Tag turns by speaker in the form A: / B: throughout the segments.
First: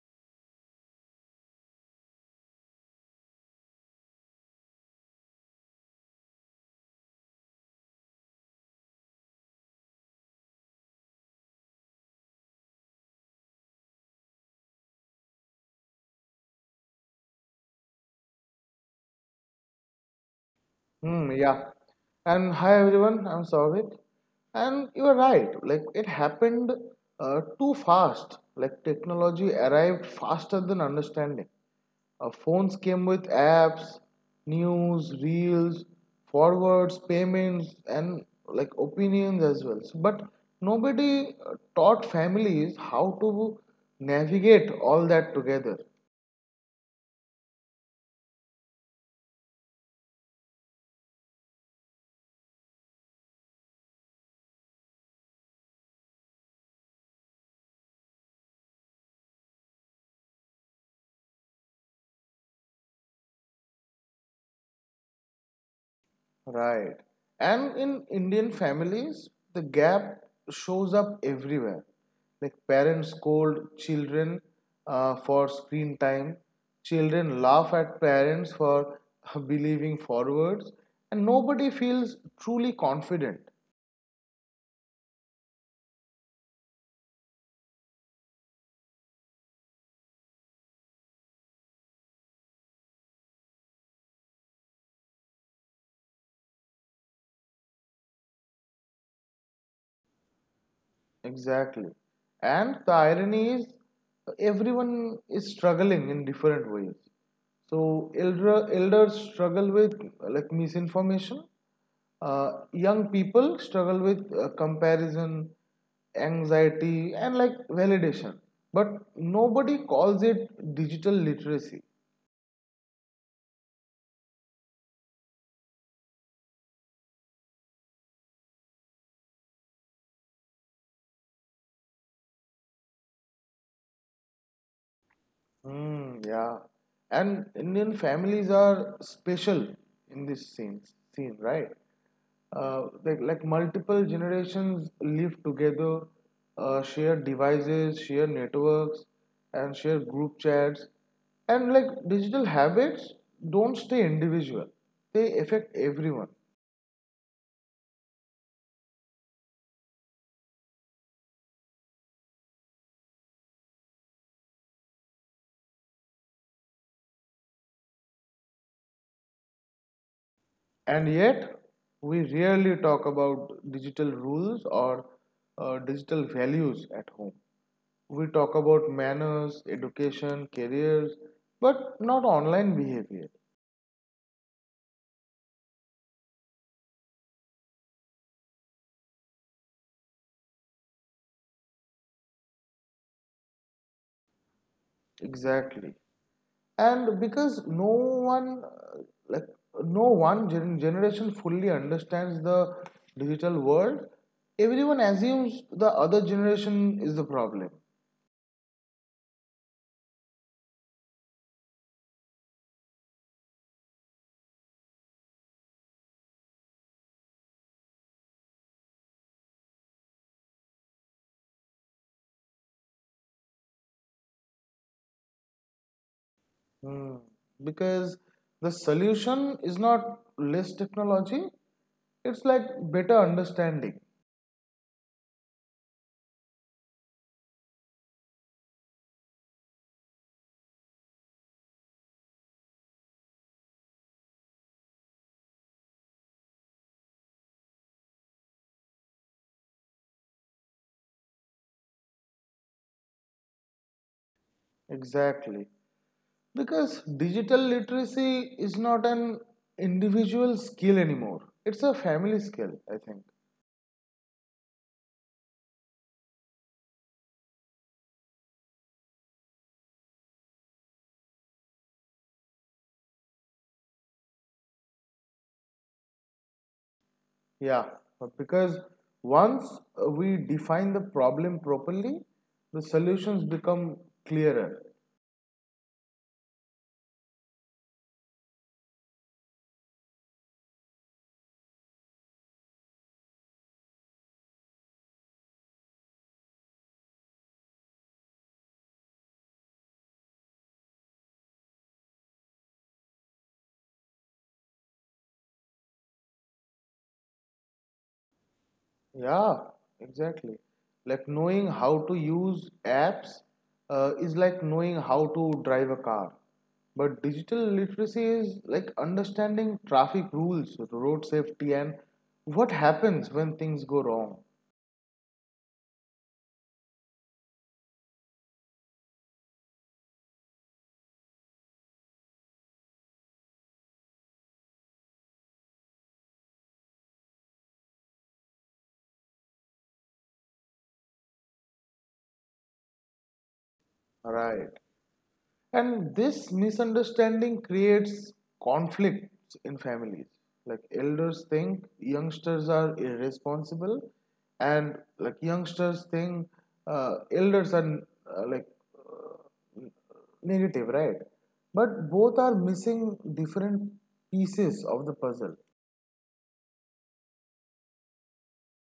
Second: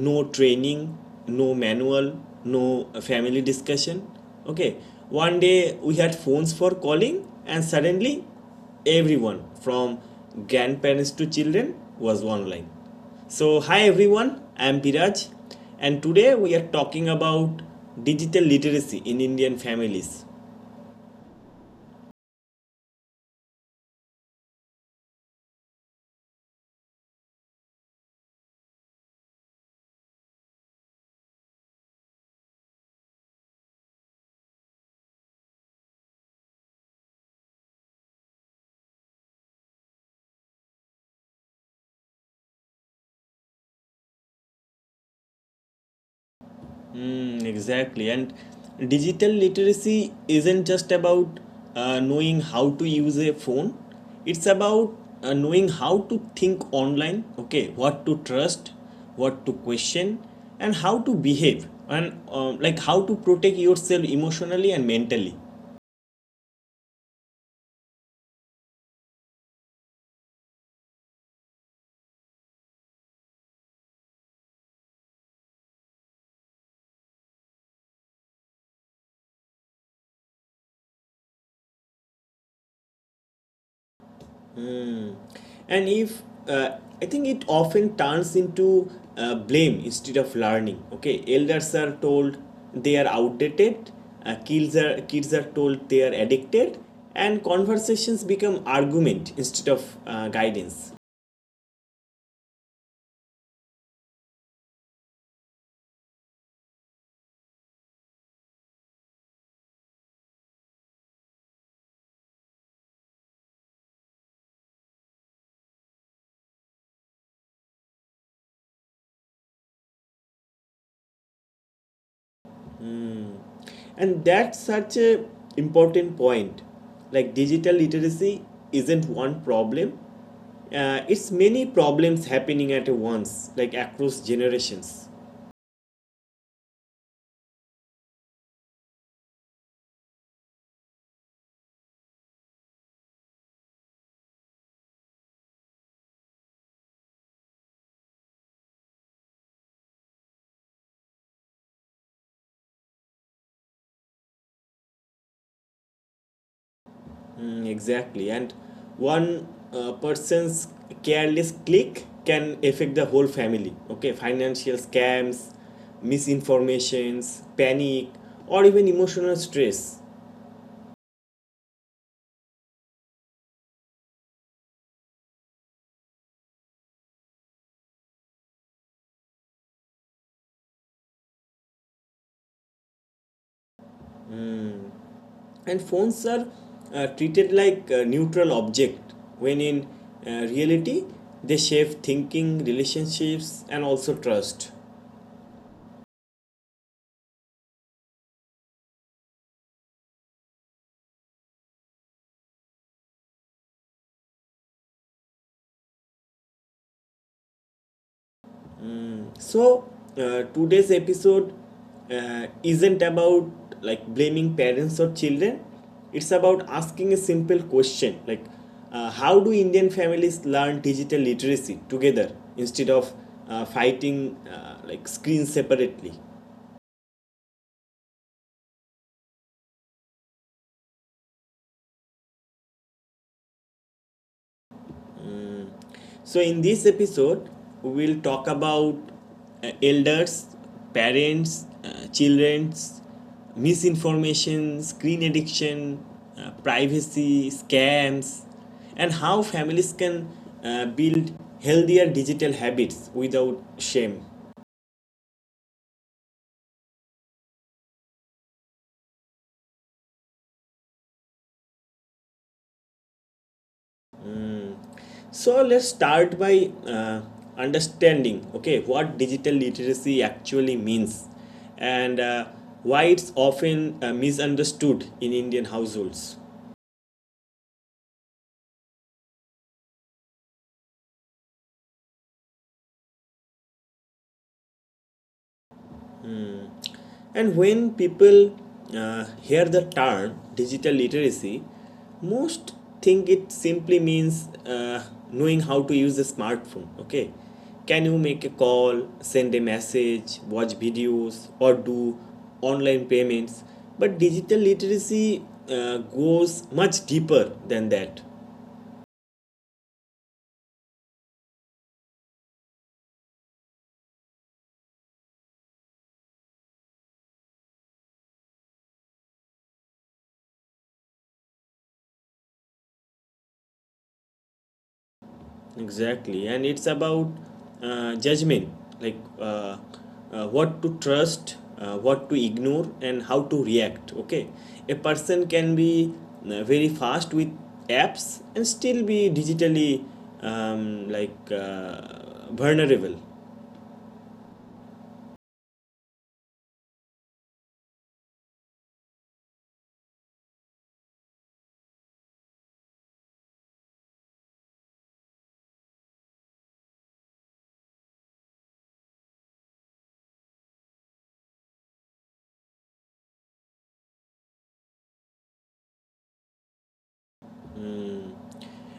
A: No training, no manual, no family discussion. Okay, one day we had phones for calling, and suddenly everyone from grandparents to children was online. So, hi everyone, I am Biraj, and today we are talking about digital literacy in Indian families.
B: Hmm, yeah. And hi everyone, I'm Savik. And you are right, like it happened too fast. Like technology arrived faster than understanding. Phones came with apps, news, reels, forwards, payments, and like opinions as well. So, but nobody taught families how to navigate all that together.
A: Mm, exactly. And digital literacy isn't just about knowing how to use a phone, it's about knowing how to think online, okay, what to trust, what to question, and how to behave, and like how to protect yourself emotionally and mentally.
B: Right. And in Indian families, the gap shows up everywhere. Like parents scold children for screen time, children laugh at parents for believing forwards, and nobody feels truly confident.
A: Mm. and if I think it often turns into blame instead of learning. Okay, elders are told they are outdated, kids are told they are addicted, and conversations become argument instead of guidance.
B: Exactly. And the irony is, everyone is struggling in different ways. So elders struggle with like misinformation. Young people struggle with comparison, anxiety, and like validation. But nobody calls it digital literacy.
A: And that's such a important point. Like digital literacy isn't one problem, it's many problems happening at once, like across generations.
B: Mm, yeah. And Indian families are special in this scene, right? Like multiple generations live together, share devices, share networks, and share group chats. And like digital habits don't stay individual, they affect everyone.
A: Mm, exactly. And one person's careless click can affect the whole family. Okay, financial scams, misinformations, panic, or even emotional stress.
B: And yet, we rarely talk about digital rules or digital values at home. We talk about manners, education, careers, but not online behavior.
A: And phones are treated like a neutral object, when in reality, they shape thinking, relationships, and also trust.
B: Exactly. And because no one, like no one generation fully understands the digital world, everyone assumes the other generation is the problem.
A: So, today's episode isn't about like blaming parents or children. It's about asking a simple question like, how do Indian families learn digital literacy together instead of fighting like screens separately?
B: Hmm. Because the solution is not less technology, it's like better understanding.
A: So, in this episode, we'll talk about elders, parents, children's misinformation, screen addiction, privacy, scams, and how families can build healthier digital habits without shame.
B: Exactly. Because digital literacy is not an individual skill anymore. It's a family skill, I think.
A: So, let's start by understanding okay what digital literacy actually means and why it's often misunderstood in Indian households.
B: Yeah, because once we define the problem properly, the solutions become clearer.
A: And when people hear the term digital literacy, most think it simply means knowing how to use a smartphone. Okay, can you make a call, send a message, watch videos, or do online payments? But digital literacy goes much deeper than that.
B: Yeah, exactly. Like knowing how to use apps is like knowing how to drive a car. But digital literacy is like understanding traffic rules, road safety, and what happens when things go wrong.
A: Exactly, and it's about judgment, like what to trust, what to ignore, and how to react. Okay, a person can be very fast with apps and still be digitally like vulnerable.
B: Right. And this misunderstanding creates conflicts in families. Like elders think youngsters are irresponsible, and like youngsters think elders are uh, like uh, negative, right? But both are missing different pieces of the puzzle.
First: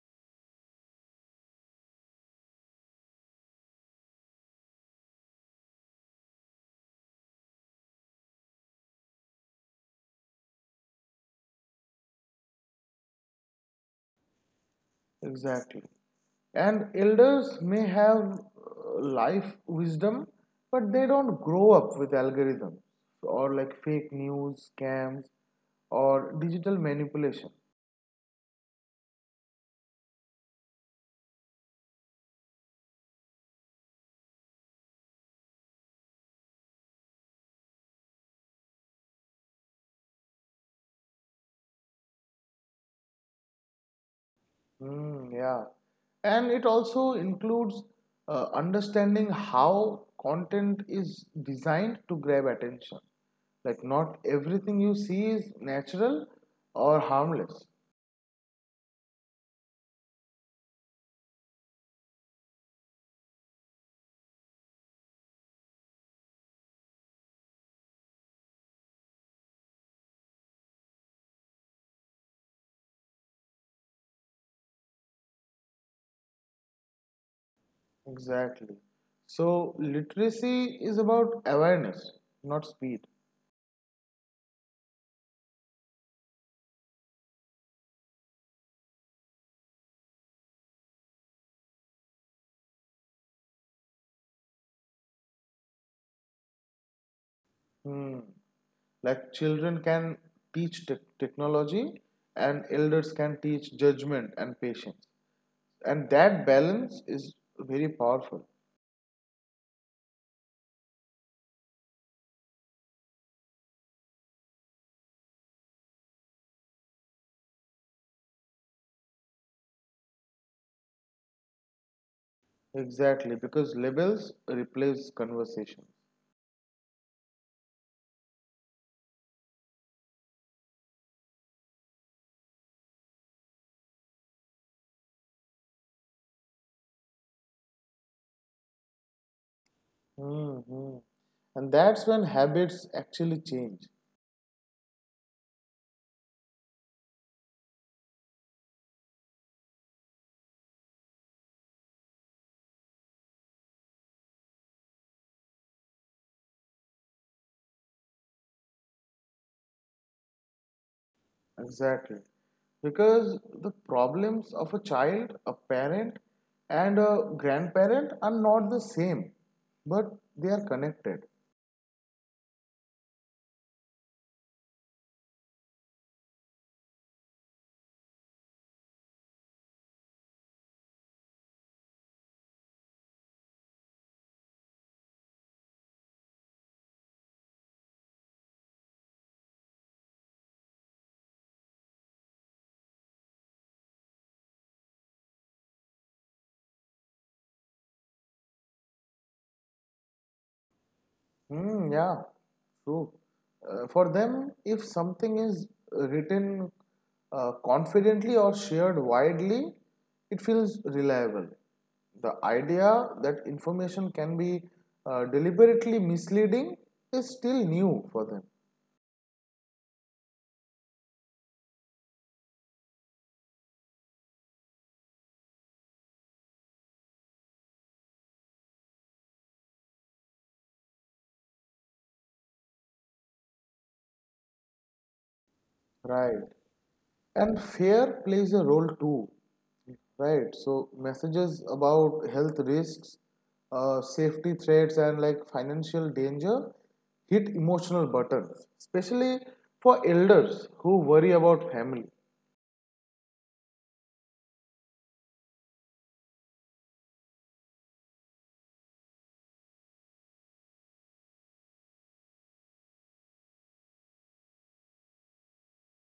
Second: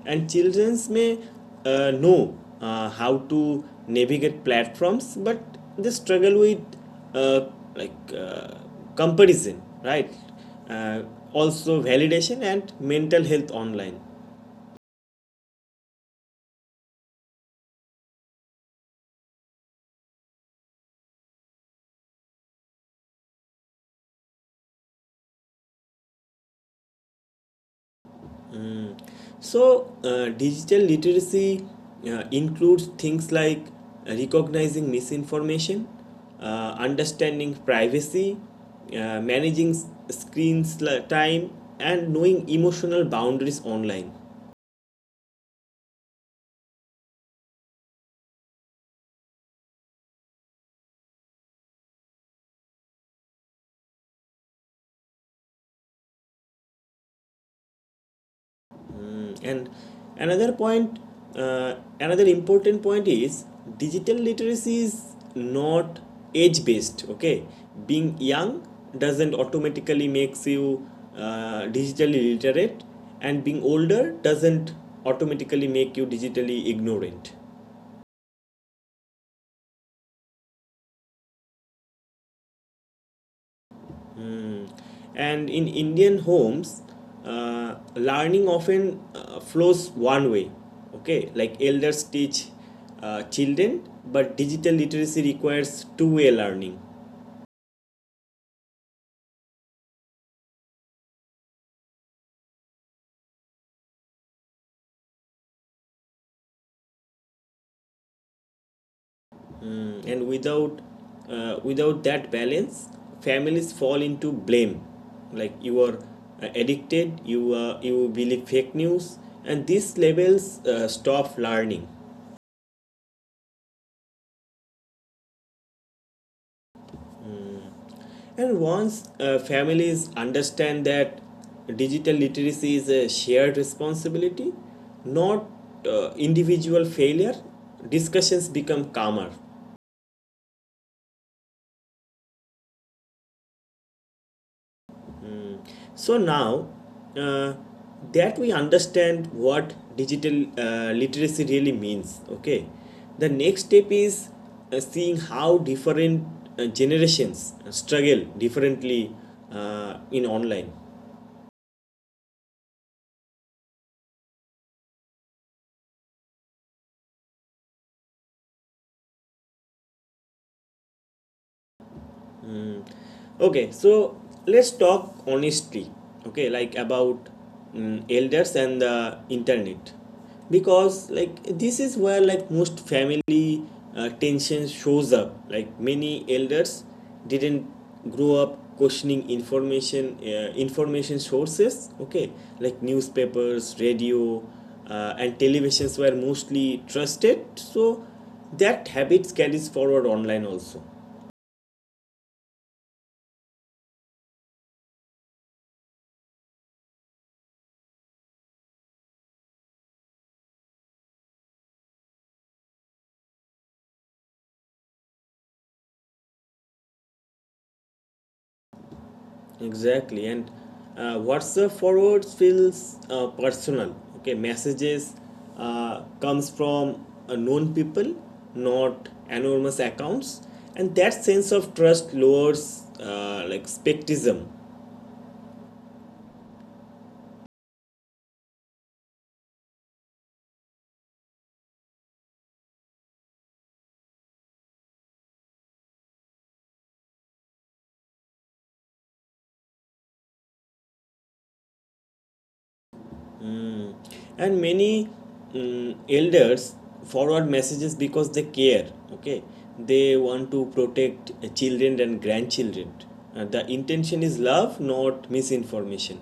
A: And childrens may know how to navigate platforms, but they struggle with uh, like comparison, right? uh, Also validation and mental health online.
B: Exactly. And elders may have life wisdom, but they don't grow up with algorithms or like fake news, scams, or digital manipulation.
A: So digital literacy includes things like recognizing misinformation, understanding privacy, managing screens, like, time, and knowing emotional boundaries online.
B: Hmm, yeah. And it also includes understanding how content is designed to grab attention. Like, not everything you see is natural or harmless.
A: Mm, and another point, another important point is digital literacy is not age based. Okay, being young doesn't automatically makes you digitally literate, and being older doesn't automatically make you digitally ignorant.
B: Exactly. So, literacy is about awareness, not speed.
A: Mm. And in Indian homes, learning often flows one way. Okay, like elders teach children, but digital literacy requires two-way learning.
B: Hmm. Like children can teach technology and elders can teach judgment and patience. And that balance is very powerful.
A: Mm. And without that balance, families fall into blame. Like you are addicted, you believe fake news, and these labels stop learning.
B: Exactly, because labels replace conversations.
A: And once families understand that digital literacy is a shared responsibility, not individual failure, discussions become calmer.
B: Hmm. And that's when habits actually change.
A: So now uh, that we understand what digital literacy really means, okay, the next step is seeing how different generations struggle differently in online.
B: Exactly. Because the problems of a child, a parent, and a grandparent are not the same, but they are connected.
A: Okay, so let's talk honestly, okay, like about elders and the internet, because like this is where like most family tension shows up. Like many elders didn't grow up questioning information, information sources, okay, like newspapers, radio, and televisions were mostly trusted. So that habits carries forward online also.
B: Hmm, yeah, true. For them, if something is written confidently or shared widely, it feels reliable. The idea that information can be deliberately misleading is still new for them.
A: Exactly, and WhatsApp forwards feels personal. Okay, messages comes from known people, not anonymous accounts, and that sense of trust lowers like skepticism.
B: Right. And fear plays a role too, right? So messages about health risks, safety threats, and like financial danger hit emotional buttons, especially for elders who worry about family.
A: Mm. And many elders forward messages because they care. Okay, they want to protect children and grandchildren. The intention is love, not misinformation.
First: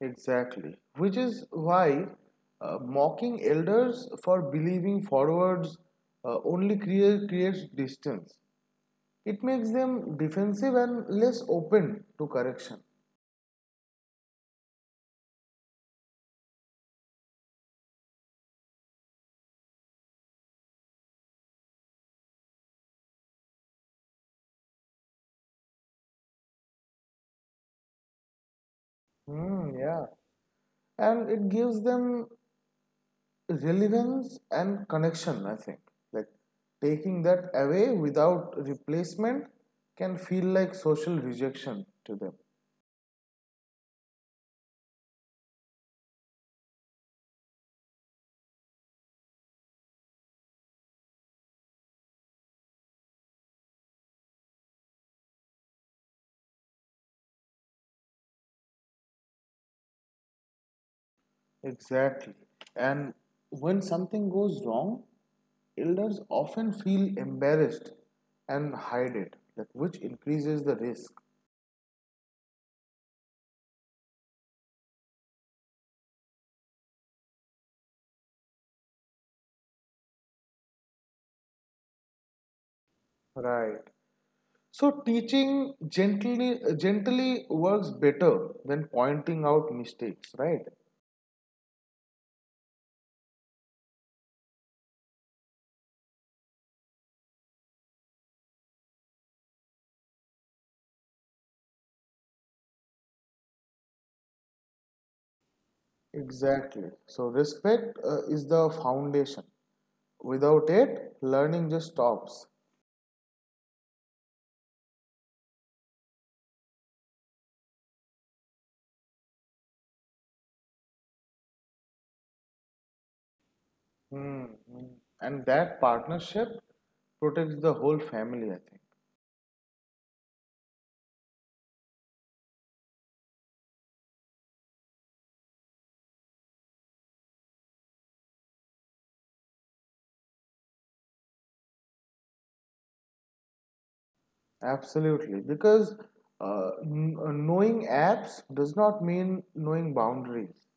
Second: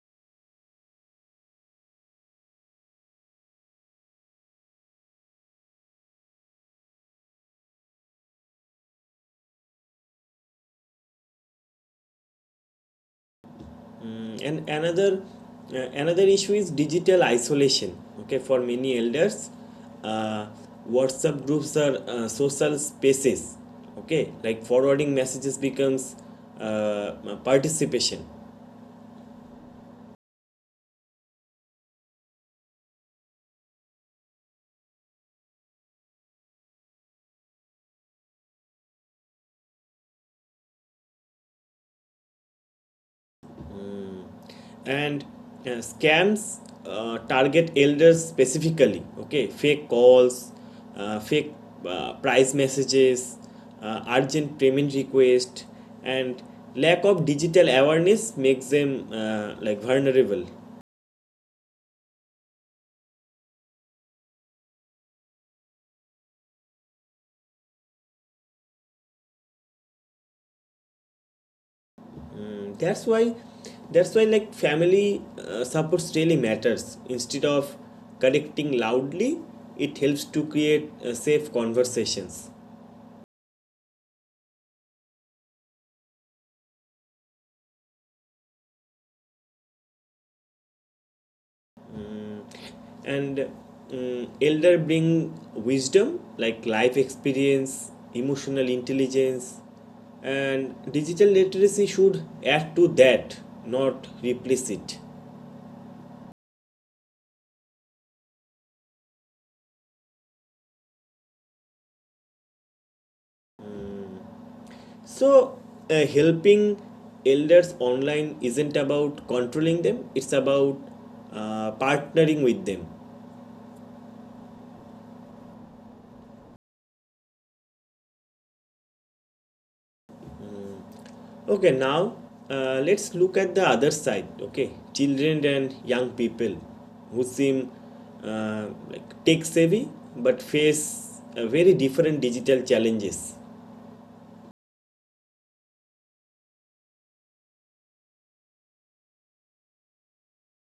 B: Exactly, which is why mocking elders for believing forwards only creates distance. It makes them defensive and less open to correction.
A: Mm, and another issue is digital isolation. Okay, for many elders, uh, WhatsApp groups are social spaces. Okay, like forwarding messages becomes uh, participation.
B: Hmm, yeah. And it gives them relevance and connection, I think. Like taking that away without replacement can feel like social rejection to them.
A: And scams target elders specifically. Okay, fake calls, fake price messages, urgent payment request, and lack of digital awareness makes them like vulnerable.
B: Exactly. And when something goes wrong, elders often feel embarrassed and hide it, like which increases the risk.
A: Mm, that's why that's why like family supports really matters. Instead of correcting loudly, it helps to create safe conversations.
B: Right. So teaching gently works better than pointing out mistakes, right?
A: And elder bring wisdom, like life experience, emotional intelligence, and digital literacy should add to that, not replace it.
B: Exactly. So, respect is the foundation. Without it, learning just stops.
A: So helping elders online isn't about controlling them, it's about partnering with them.
B: Hmm, hmm. And that partnership protects the whole family, I think.
A: Okay, now let's look at the other side. Okay, children and young people who seem like tech savvy but face very different digital challenges.
B: Absolutely. Because knowing apps does not mean knowing boundaries.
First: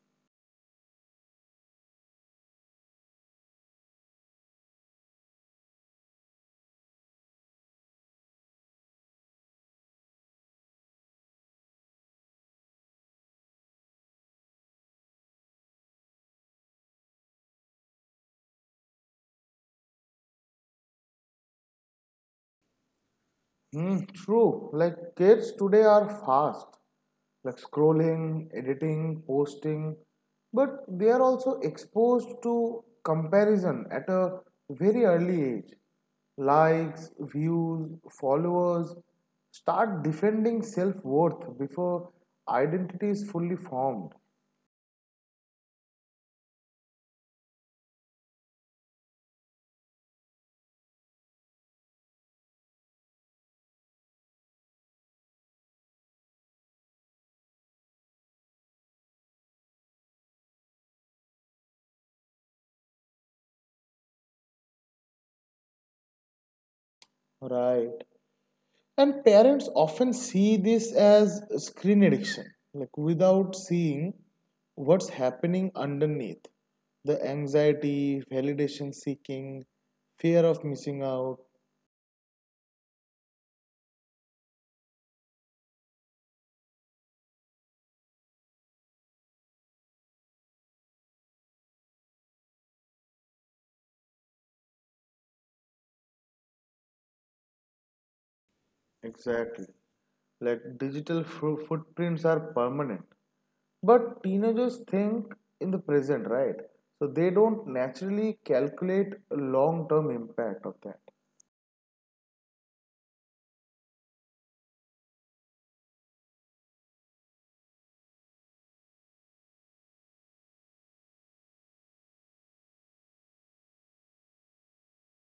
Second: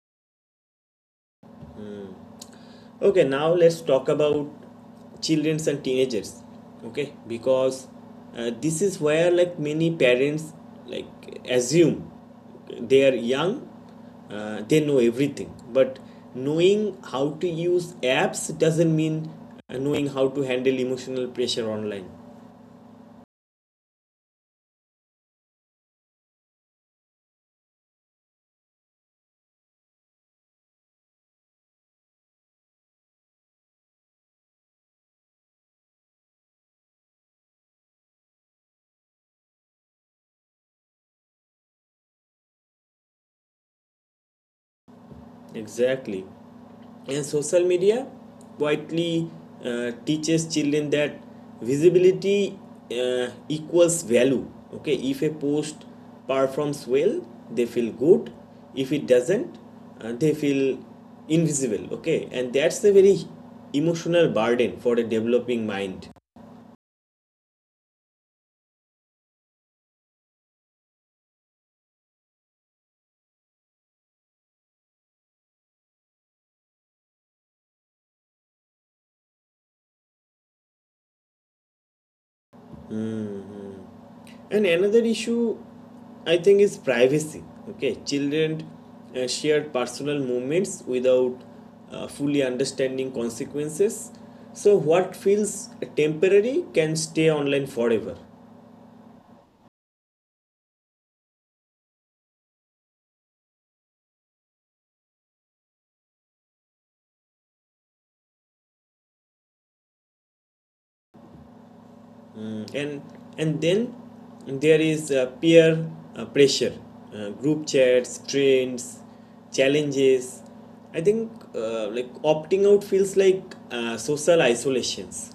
A: Okay, now let's talk about childrens and teenagers. Okay, because this is where like many parents like assume they are young, they know everything. But knowing how to use apps doesn't mean knowing how to handle emotional pressure online.
B: Mm, true. Like kids today are fast, like scrolling, editing, posting, but they are also exposed to comparison at a very early age. Likes, views, followers start defending self worth before identity is fully formed.
A: Exactly. And social media widely teaches children that visibility equals value. Okay, if a post performs well they feel good, if it doesn't they feel invisible. Okay, and that's a very emotional burden for a developing mind.
B: Right. And parents often see this as screen addiction, like without seeing what's happening underneath the anxiety, validation seeking, fear of missing out.
A: And another issue, I think, is privacy. Okay, children share personal moments without fully understanding consequences. So, what feels temporary can stay online forever.
B: Exactly. Like digital footprints are permanent. But teenagers think in the present, right? So they don't naturally calculate long term impact of that.
A: Mm. And then there is peer pressure, group chats, trends, challenges. I think like opting out feels like social isolations.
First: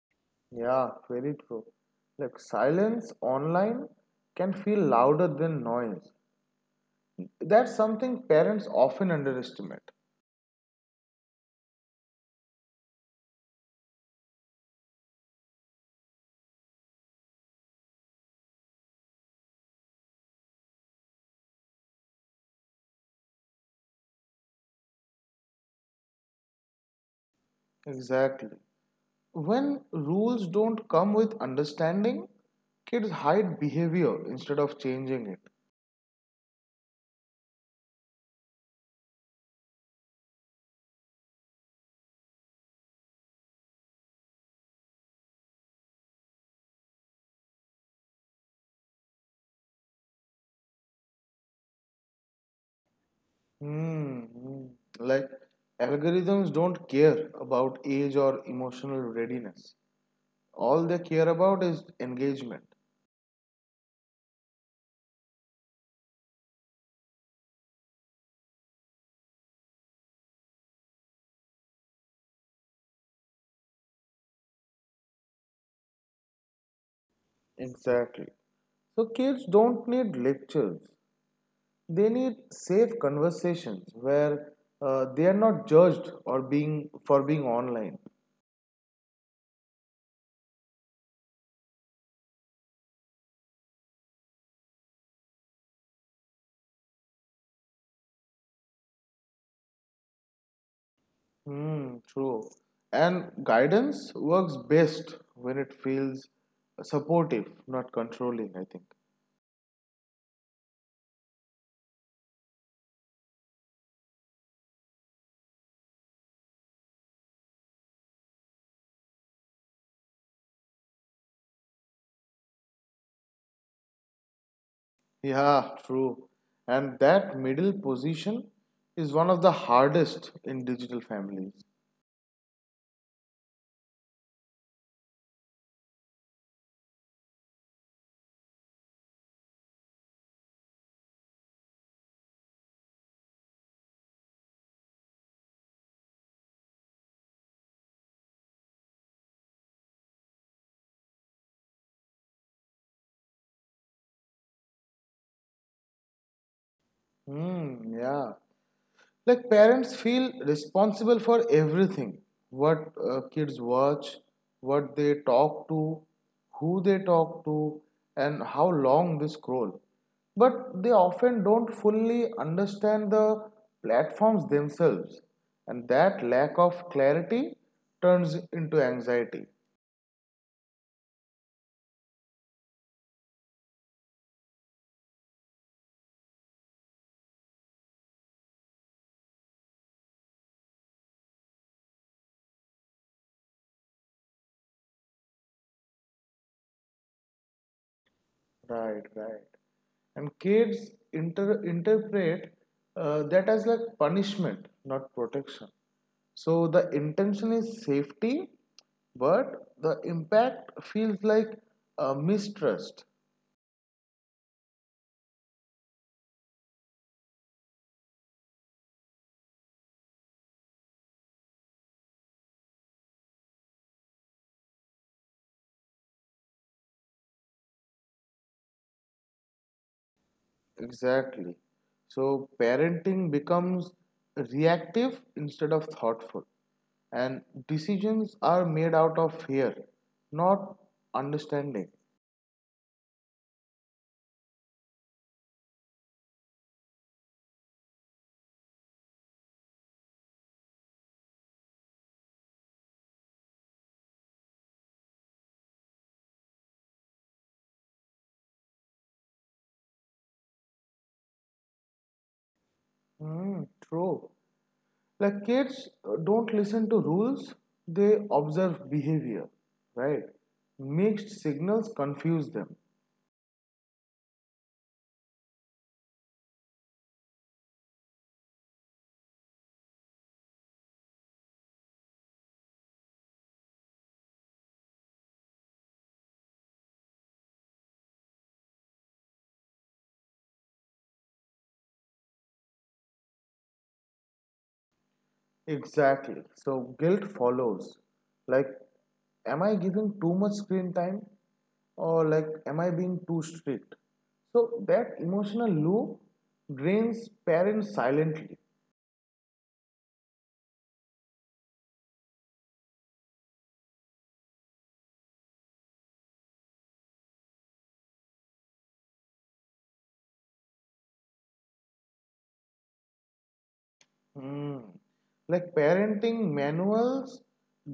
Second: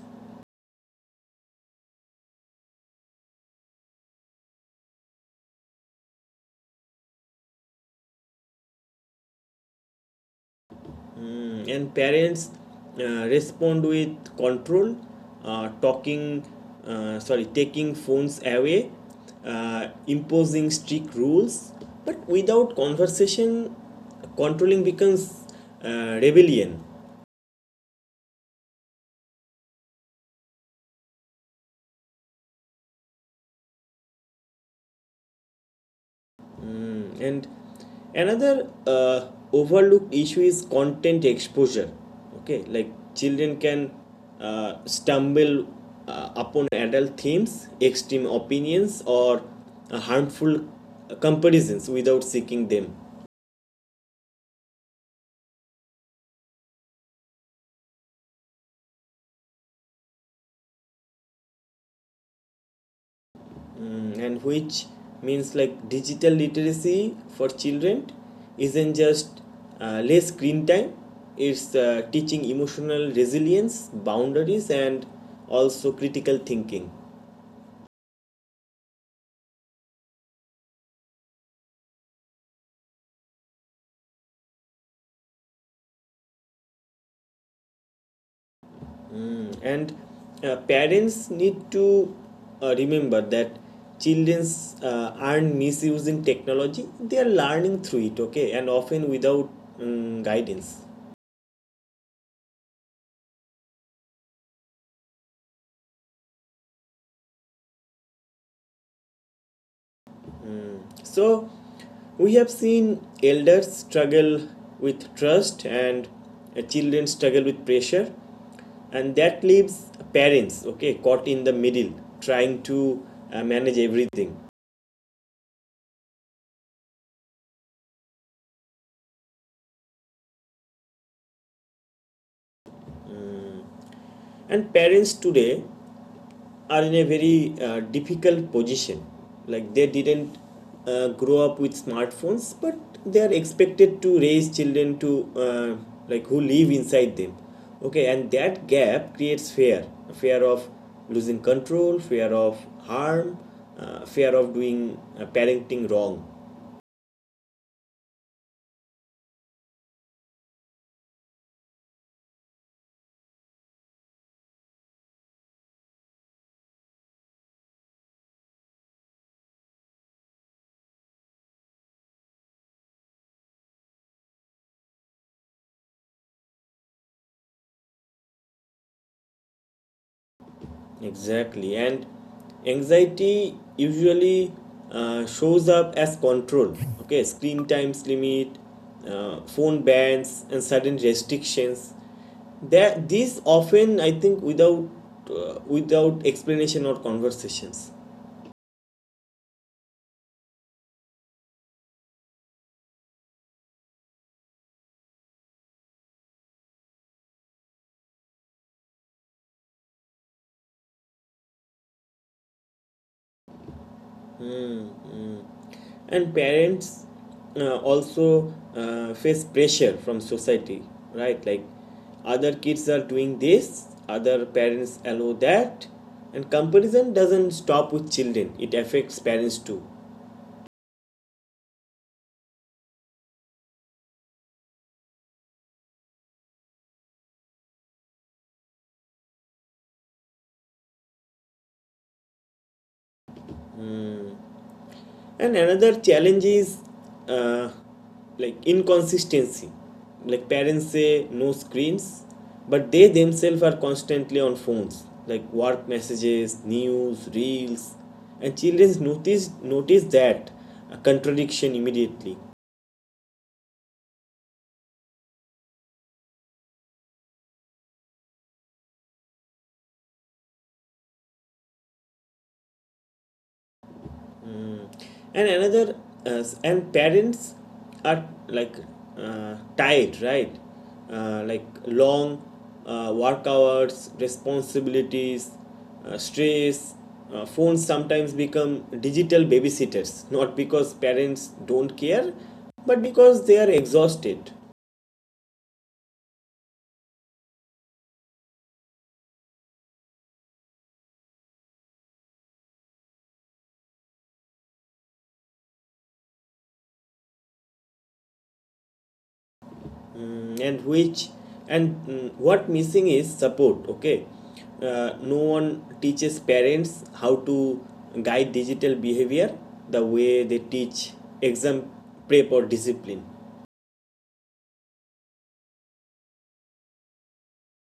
B: Yeah, very true. Like silence online can feel louder than noise. That's something parents often underestimate.
A: Mm, and parents respond with control, talking, sorry, taking phones away, imposing strict rules. But without conversation, controlling becomes rebellion.
B: Exactly. When rules don't come with understanding, kids hide behavior instead of changing it.
A: And another overlooked issue is content exposure. Okay, like children can stumble upon adult themes, extreme opinions, or harmful comparisons without seeking them.
B: Hmm, hmm. Like algorithms don't care about age or emotional readiness. All they care about is engagement.
A: Mm, and which means like digital literacy for children isn't just less screen time, it's teaching emotional resilience, boundaries, and also critical thinking.
B: Exactly. So kids don't need lectures. They need safe conversations where they are not judged or being for being online.
A: And parents need to remember that childrens aren't misusing technology, they are learning through it. Okay, and often without guidance.
B: Hmm, true. And guidance works best when it feels supportive, not controlling, I think.
A: So we have seen elders struggle with trust and children struggle with pressure, and that leaves parents, okay, caught in the middle, trying to manage everything.
B: Yeah, true. And that middle position is one of the hardest in digital families.
A: And parents today are in a very difficult position. Like they didn't grow up with smartphones, but they are expected to raise children to like who live inside them. Okay, and that gap creates fear, fear of losing control, fear of harm, fear of doing parenting wrong.
B: Hmm, yeah. Like parents feel responsible for everything, what kids watch, what they talk to, who they talk to, and how long they scroll, but they often don't fully understand the platforms themselves, and that lack of clarity turns into anxiety.
A: Exactly. And anxiety usually shows up as control. Okay, screen times limit, phone bans, and certain restrictions. That these often, I think, without without explanation or conversations.
B: Right, right. And kids interpret that as like punishment, not protection. So the intention is safety, but the impact feels like mistrust.
A: Mm. And parents also face pressure from society, right? Like other kids are doing this, other parents allow that, and comparison doesn't stop with children, it affects parents too.
B: Exactly. So parenting becomes reactive instead of thoughtful, and decisions are made out of fear, not understanding.
A: And another challenge is uh, like inconsistency. Like parents say no screens but they themselves are constantly on phones, like work messages, news, reels, and children notice that a contradiction immediately.
B: Hmm, true. Like kids don't listen to rules, they observe behavior, right? Mixed signals confuse them.
A: Mm. And another and parents are like tired, right? Like long work hours, responsibilities, stress, phones sometimes become digital babysitters, not because parents don't care but because they are exhausted.
B: Exactly. So guilt follows, like am I giving too much screen time or like am I being too strict? So that emotional loop drains parents silently.
A: And which and mm, what missing is support. Okay, no one teaches parents how to guide digital behavior the way they teach exam prep or discipline.
B: Hmm. Like parenting manuals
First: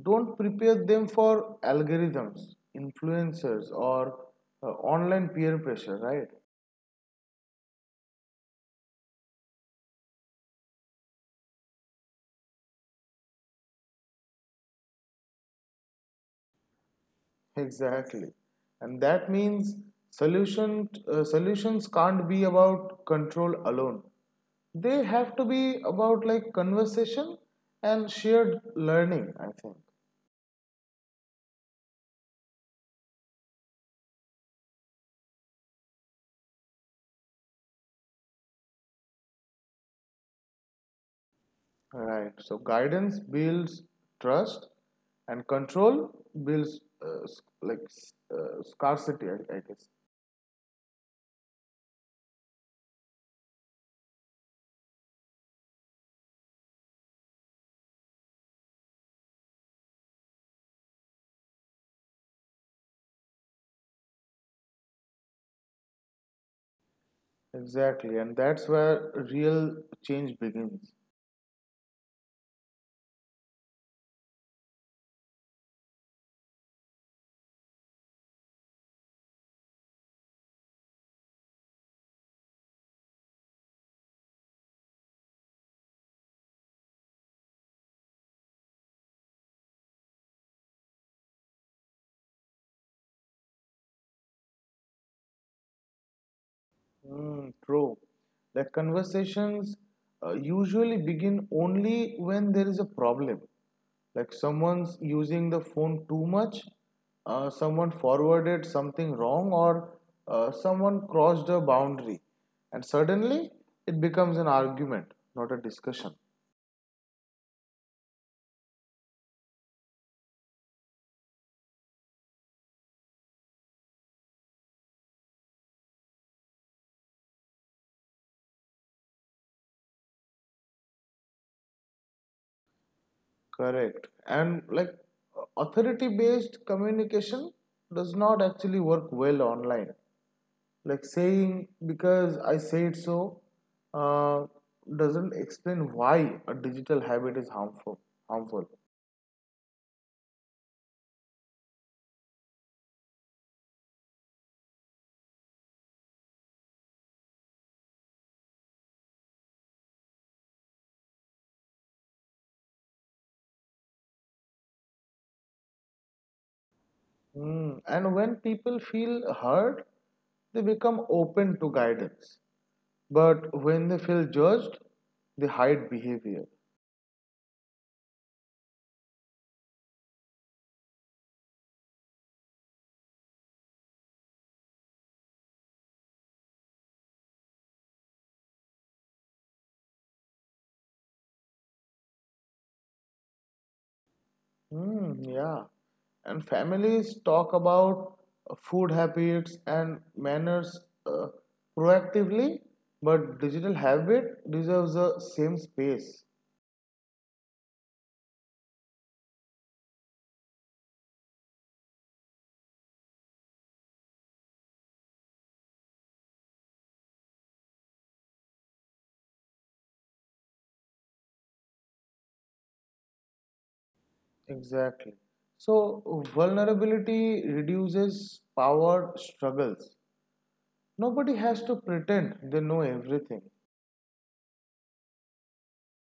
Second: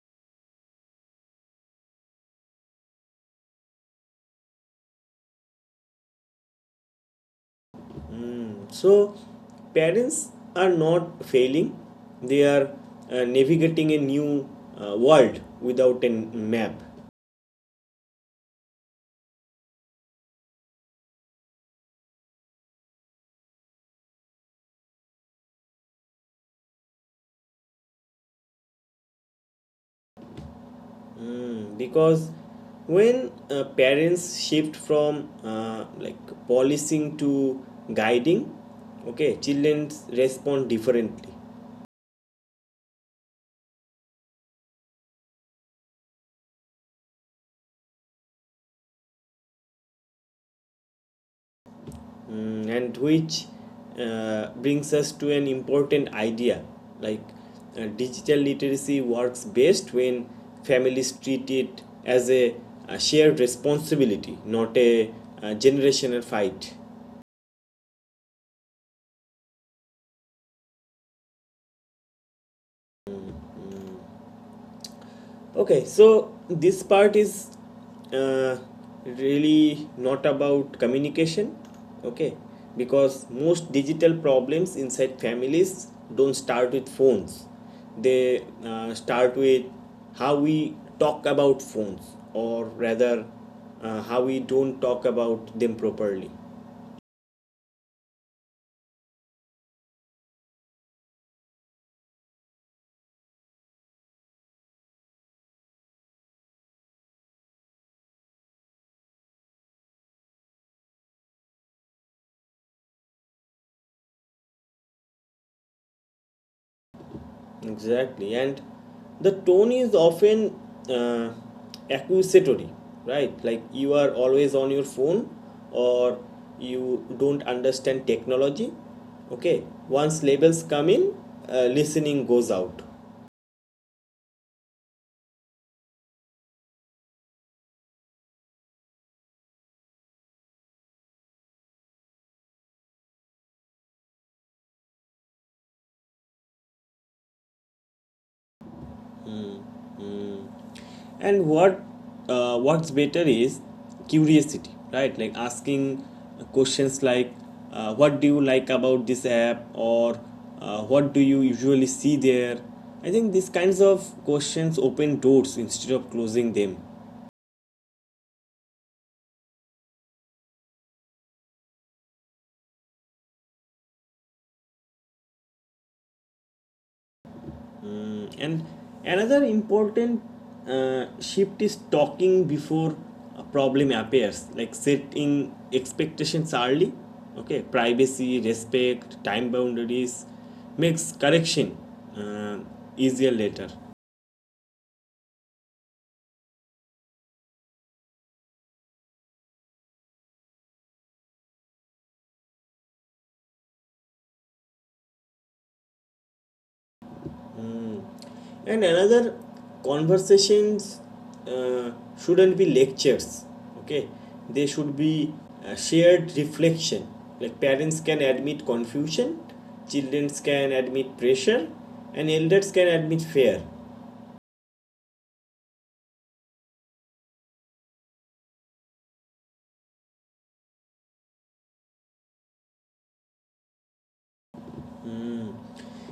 B: don't prepare them for algorithms, influencers, or uh, online peer pressure, right?
A: So parents are not failing, they are navigating a new world without a map.
B: Exactly. And that means solutions can't be about control alone. They have to be about like conversation and shared learning, I think.
A: Hmm, because when parents shift from like policing to guiding, okay, children respond differently.
B: Right. So guidance builds trust, and control builds like scarcity, I guess.
A: Mm, and which brings us to an important idea, like digital literacy works best when families treat it as a shared responsibility, not a generational fight.
B: Exactly, and that's where real change begins.
A: Okay, so this part is uh, really not about communication, okay? Because most digital problems inside families don't start with phones, they start with how we talk about phones, or rather, how we don't talk about them properly.
B: Mm, true. That conversations usually begin only when there is a problem. Like someone's using the phone too much, someone forwarded something wrong, or someone crossed a boundary. And suddenly it becomes an argument, not a discussion.
A: Exactly, and the tone is often uh, accusatory, right? Like you are always on your phone, or you don't understand technology. Okay, once labels come in, listening goes out.
B: Correct. And like authority based communication does not actually work well online. Like saying because I say it so uh, doesn't explain why a digital habit is harmful.
A: And what's better is curiosity, right? Like asking questions like, what do you like about this app, or what do you usually see there? I think these kinds of questions open doors instead of closing them.
B: Mm, and when people feel hurt, they become open to guidance, but when they feel judged, they hide behavior.
A: Mm, and another important shift is talking before a problem appears, like setting expectations early. Okay, privacy, respect, time boundaries makes correction uh, easier later.
B: Mm, yeah. And families talk about food habits and manners uh, proactively, but digital habit deserves the same space.
A: And another, conversations uh, shouldn't be lectures, okay? They should be a shared reflection. Like parents can admit confusion, children can admit pressure, and elders can admit fear.
B: Exactly. So vulnerability reduces power struggles. Nobody has to pretend they know everything.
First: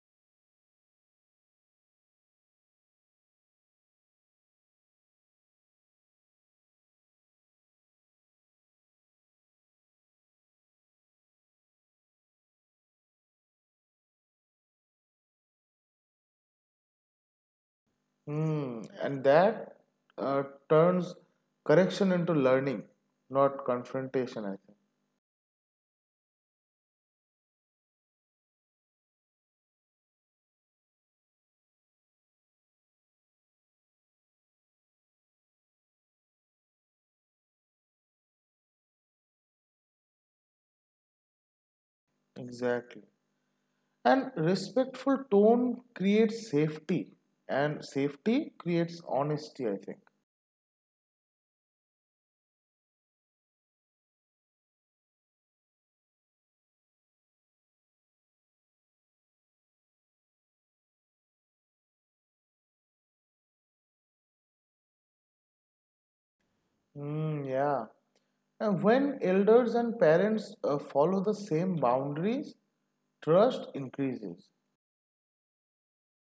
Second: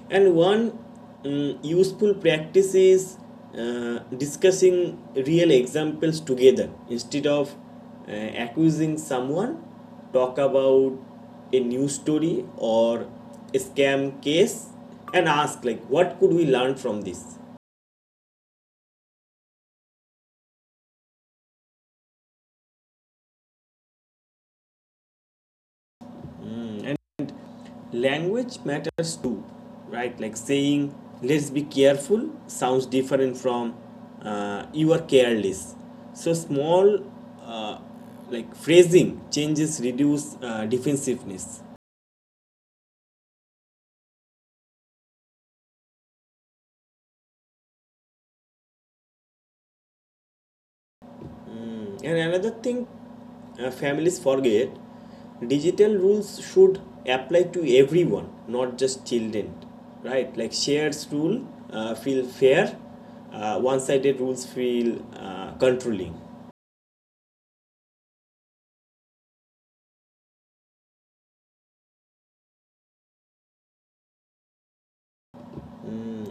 A: And one useful practice is discussing real examples together instead of uh, accusing someone. Talk about a news story or a scam case and ask, like, what could we learn from this?
B: Hmm. And that uh, turns correction into learning, not confrontation, I think.
A: Mm, Language matters too, right? Like saying "let's be careful" sounds different from "you are careless". So small uh, like phrasing changes reduce defensiveness.
B: Exactly. And respectful tone creates safety, and safety creates honesty, I think.
A: And another thing families forget: digital rules should apply to everyone, not just children, right? Like shares rule feel fair, one-sided rules feel controlling.
B: Mm, yeah. And when elders and parents follow the same boundaries, trust increases.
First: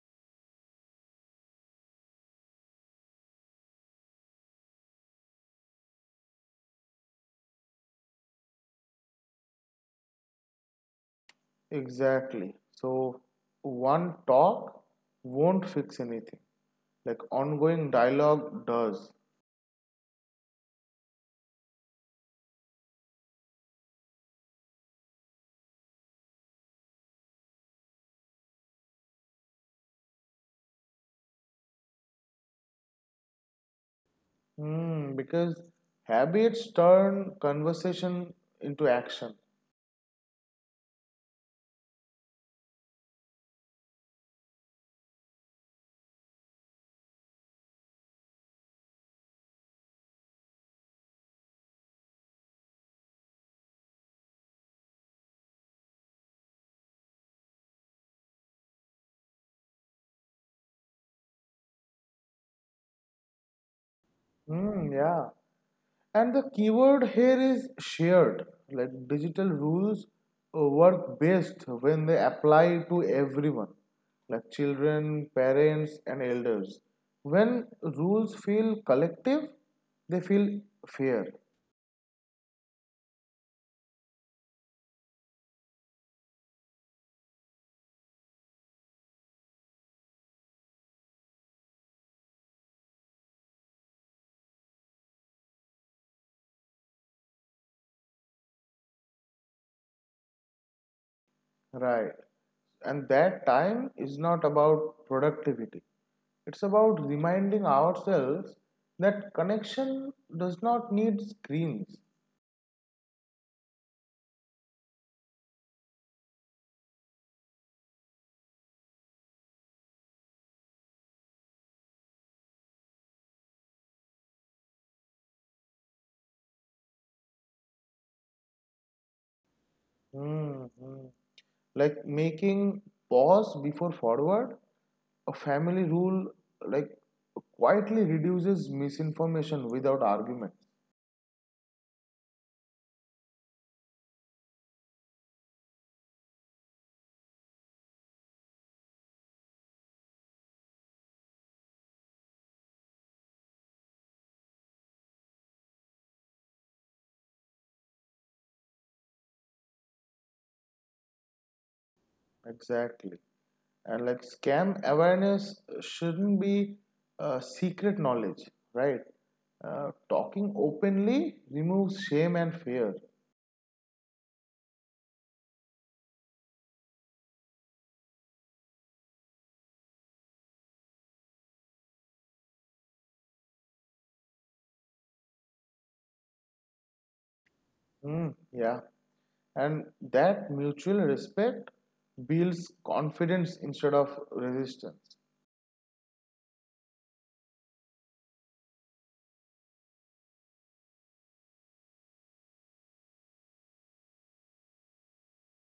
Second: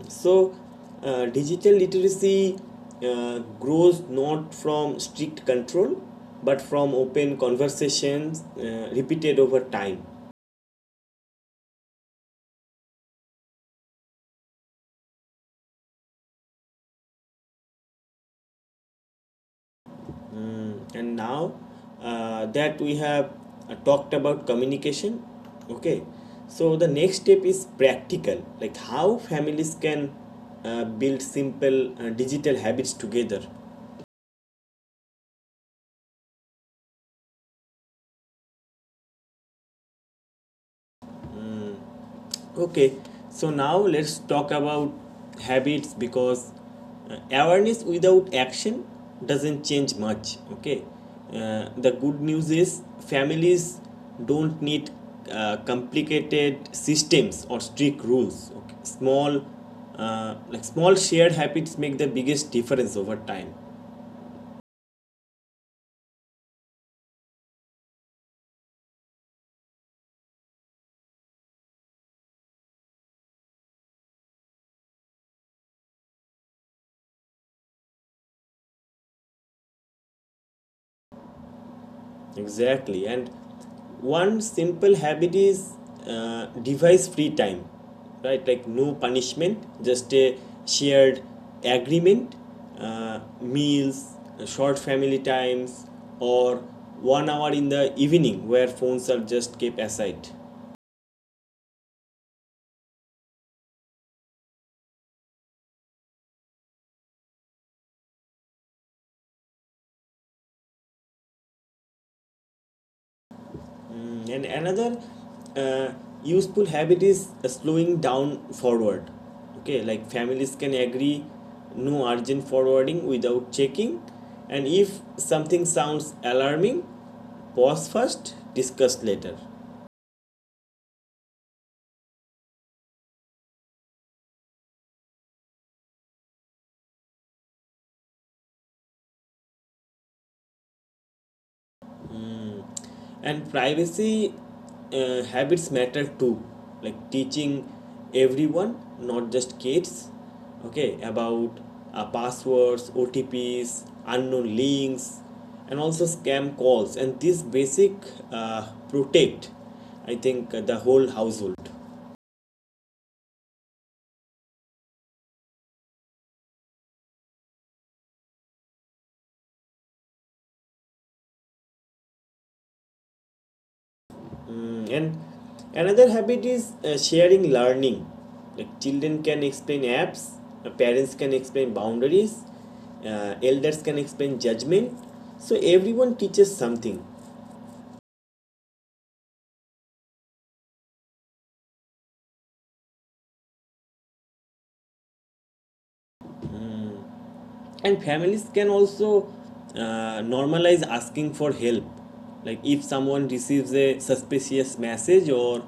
A: So, digital literacy grows not from strict control but from open conversations repeated over time.
B: Exactly. So one talk won't fix anything. Like ongoing dialogue does.
A: And now that we have talked about communication, okay, so the next step is practical, like how families can build simple digital habits together.
B: Hmm, because habits turn conversation into action.
A: Okay, so now let's talk about habits, because awareness without action doesn't change much. Okay, the good news is families don't need complicated systems or strict rules. Okay? Small, like small shared habits make the biggest difference over time.
B: Hmm, yeah. And the keyword here is shared. Like digital rules work best when they apply to everyone, like children, parents, and elders. When rules feel collective, they feel fair.
A: Exactly. And one simple habit is device free time, right? Like no punishment, just a shared agreement, meals, short family times, or 1 hour in the evening where phones are just kept aside.
B: Right. And that time is not about productivity. It's about reminding ourselves that connection does not need screens.
A: Mm, and another uh, useful habit is slowing down forward, okay, like families can agree no urgent forwarding without checking, and if something sounds alarming, pause first, discuss later.
B: Hmm, hmm. Like making pause before forward, a family rule like quietly reduces misinformation without argument.
A: And privacy habits matter too, like teaching everyone, not just kids, okay, about passwords, otps, unknown links, and also scam calls, and this basic uh, protect, I think, the whole household.
B: Exactly. And like scam awareness shouldn't be secret knowledge, right? Talking openly removes shame and fear.
A: And another habit is sharing learning. Like children can explain apps, parents can explain boundaries, elders can explain judgment. So everyone teaches something.
B: Mm, yeah. And that mutual respect builds confidence instead of resistance.
A: And families can also normalize asking for help. Like if someone receives a suspicious message or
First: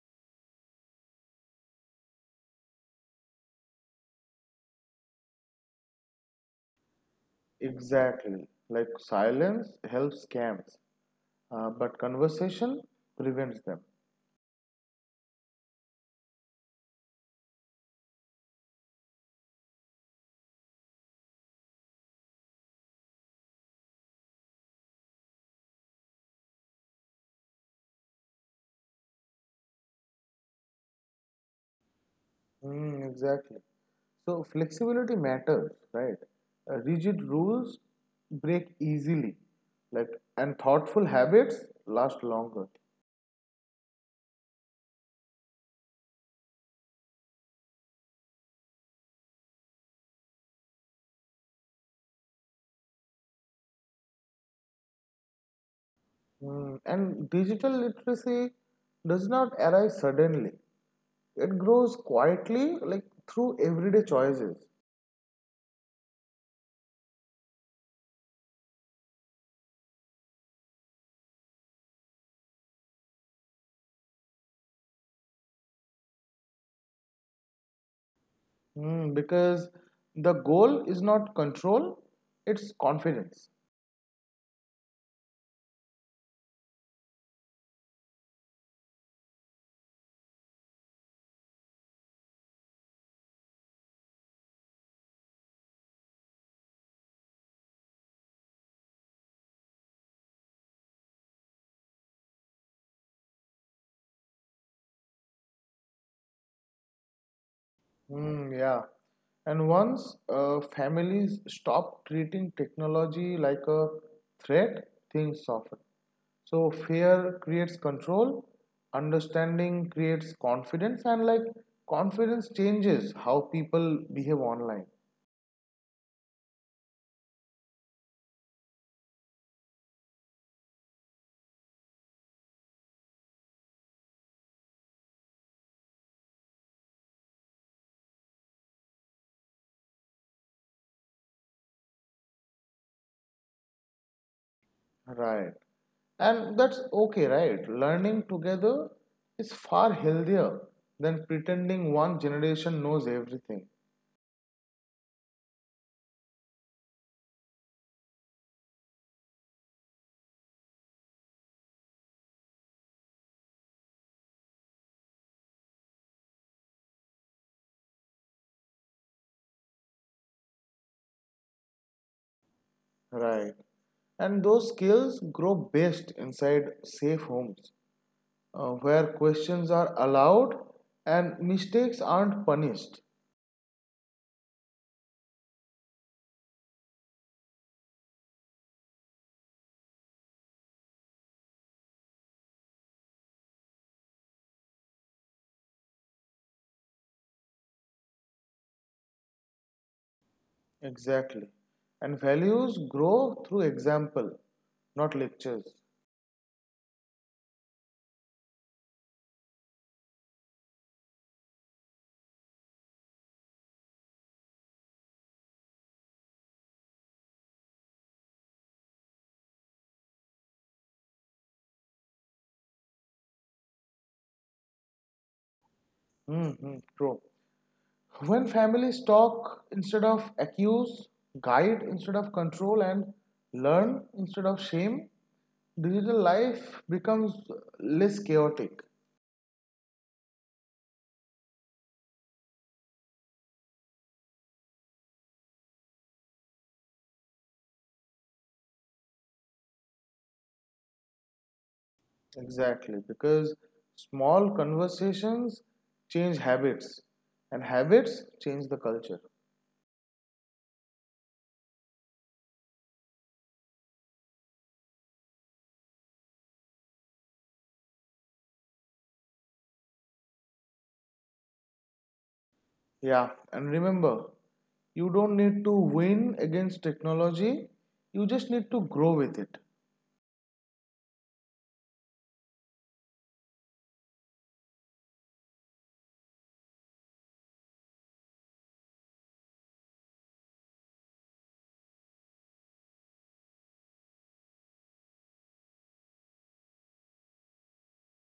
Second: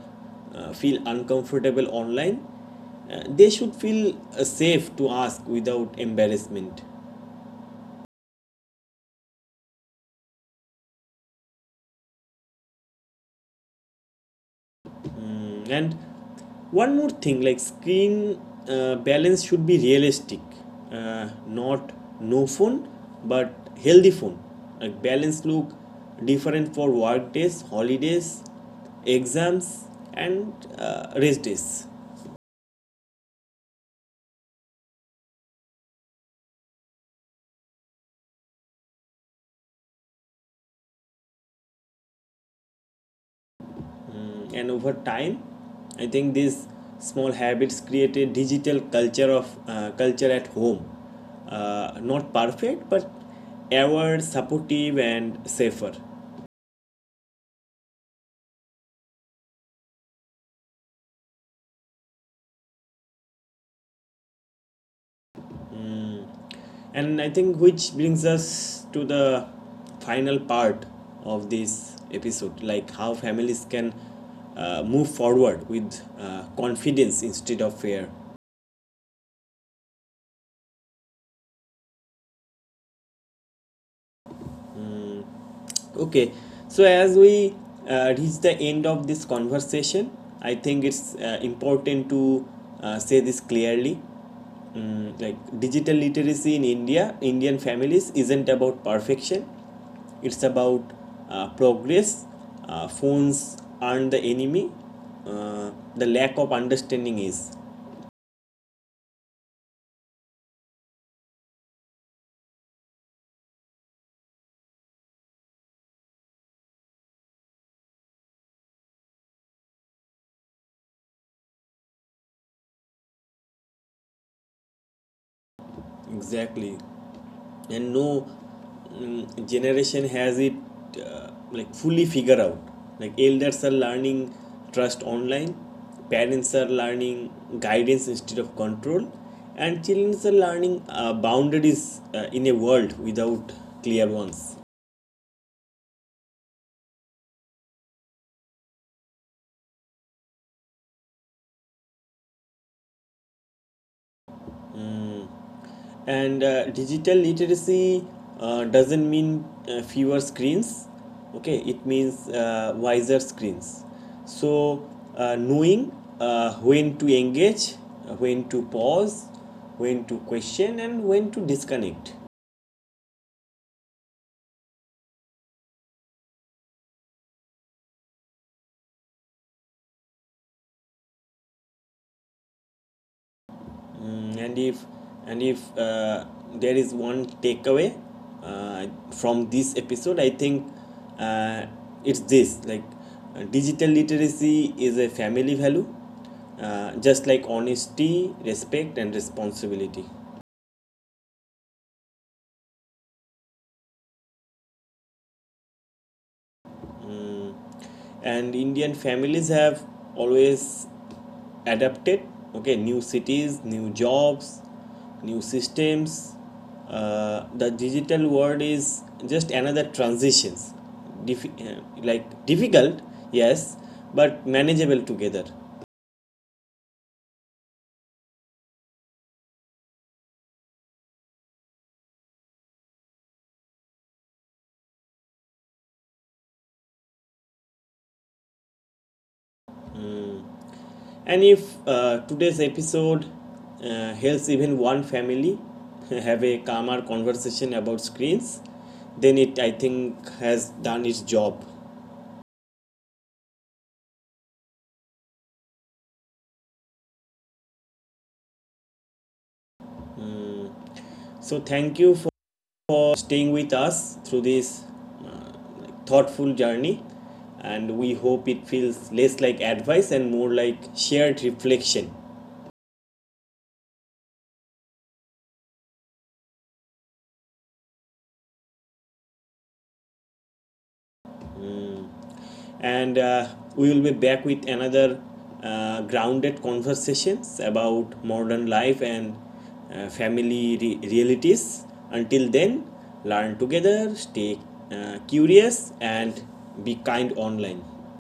A: feel uncomfortable online, they should feel safe to ask without embarrassment.
B: Exactly. Like silence helps scams, but conversation prevents them.
A: And one more thing, like screen balance should be realistic, not no phone, but healthy phone. Like balance look different for work days, holidays, exams, and rest days.
B: Mm, exactly. So flexibility matters, right? Rigid rules break easily, like, and thoughtful habits last longer.
A: And over time, I think these small habits create a digital culture of culture at home. Not perfect, but ever supportive and safer.
B: Mm, and digital literacy does not arise suddenly. It grows quietly, like through everyday choices.
A: And, I think, which brings us to the final part of this episode, like how families can move forward with confidence instead of fear.
B: Mm, because the goal is not control, it's confidence.
A: Okay, so as we reach the end of this conversation, I think it's important to say this clearly. Mm, like digital literacy in India, Indian families, isn't about perfection. It's about progress. Phones aren't the enemy. The lack of understanding is.
B: Mm, yeah. And once families stop treating technology like a threat, things soften. So fear creates control, understanding creates confidence, and like confidence changes how people behave online.
A: Exactly. And no, generation has it uh, like fully figured out. Like elders are learning trust online, parents are learning guidance instead of control, and children are learning boundaries in a world without clear ones.
B: Right. And that's okay, right? Learning together is far healthier than pretending one generation knows everything.
A: And digital literacy doesn't mean fewer screens, okay, it means wiser screens. So, knowing when to engage, when to pause, when to question, and when to disconnect.
B: Right. And those skills grow best inside safe homes where questions are allowed and mistakes aren't punished.
A: Mm, and if there is one takeaway uh, from this episode, I think uh, it's this: like digital literacy is a family value, just like honesty, respect, and responsibility.
B: Exactly. And values grow through example, not lectures.
A: Mm. And Indian families have always adapted, okay, new cities, new jobs, new systems. Uh, the digital world is just another transitions. Dif- uh, like difficult, yes, but manageable together.
B: Mm-hmm, true. When families talk instead of accuse, guide instead of control, and learn instead of shame, digital life becomes less chaotic.
A: And if today's episode helps even one family have a calmer conversation about screens, then it, I think, has done its job.
B: Exactly, because small conversations change habits, and habits change the culture.
A: So thank you for staying with us through this uh, like, thoughtful journey, and we hope it feels less like advice and more like shared reflection.
B: Yeah, and remember, you don't need to win against technology, you just need to grow with it.
A: And we will be back with another grounded conversations about modern life and realities. Until then, learn together, stay curious, and be kind online.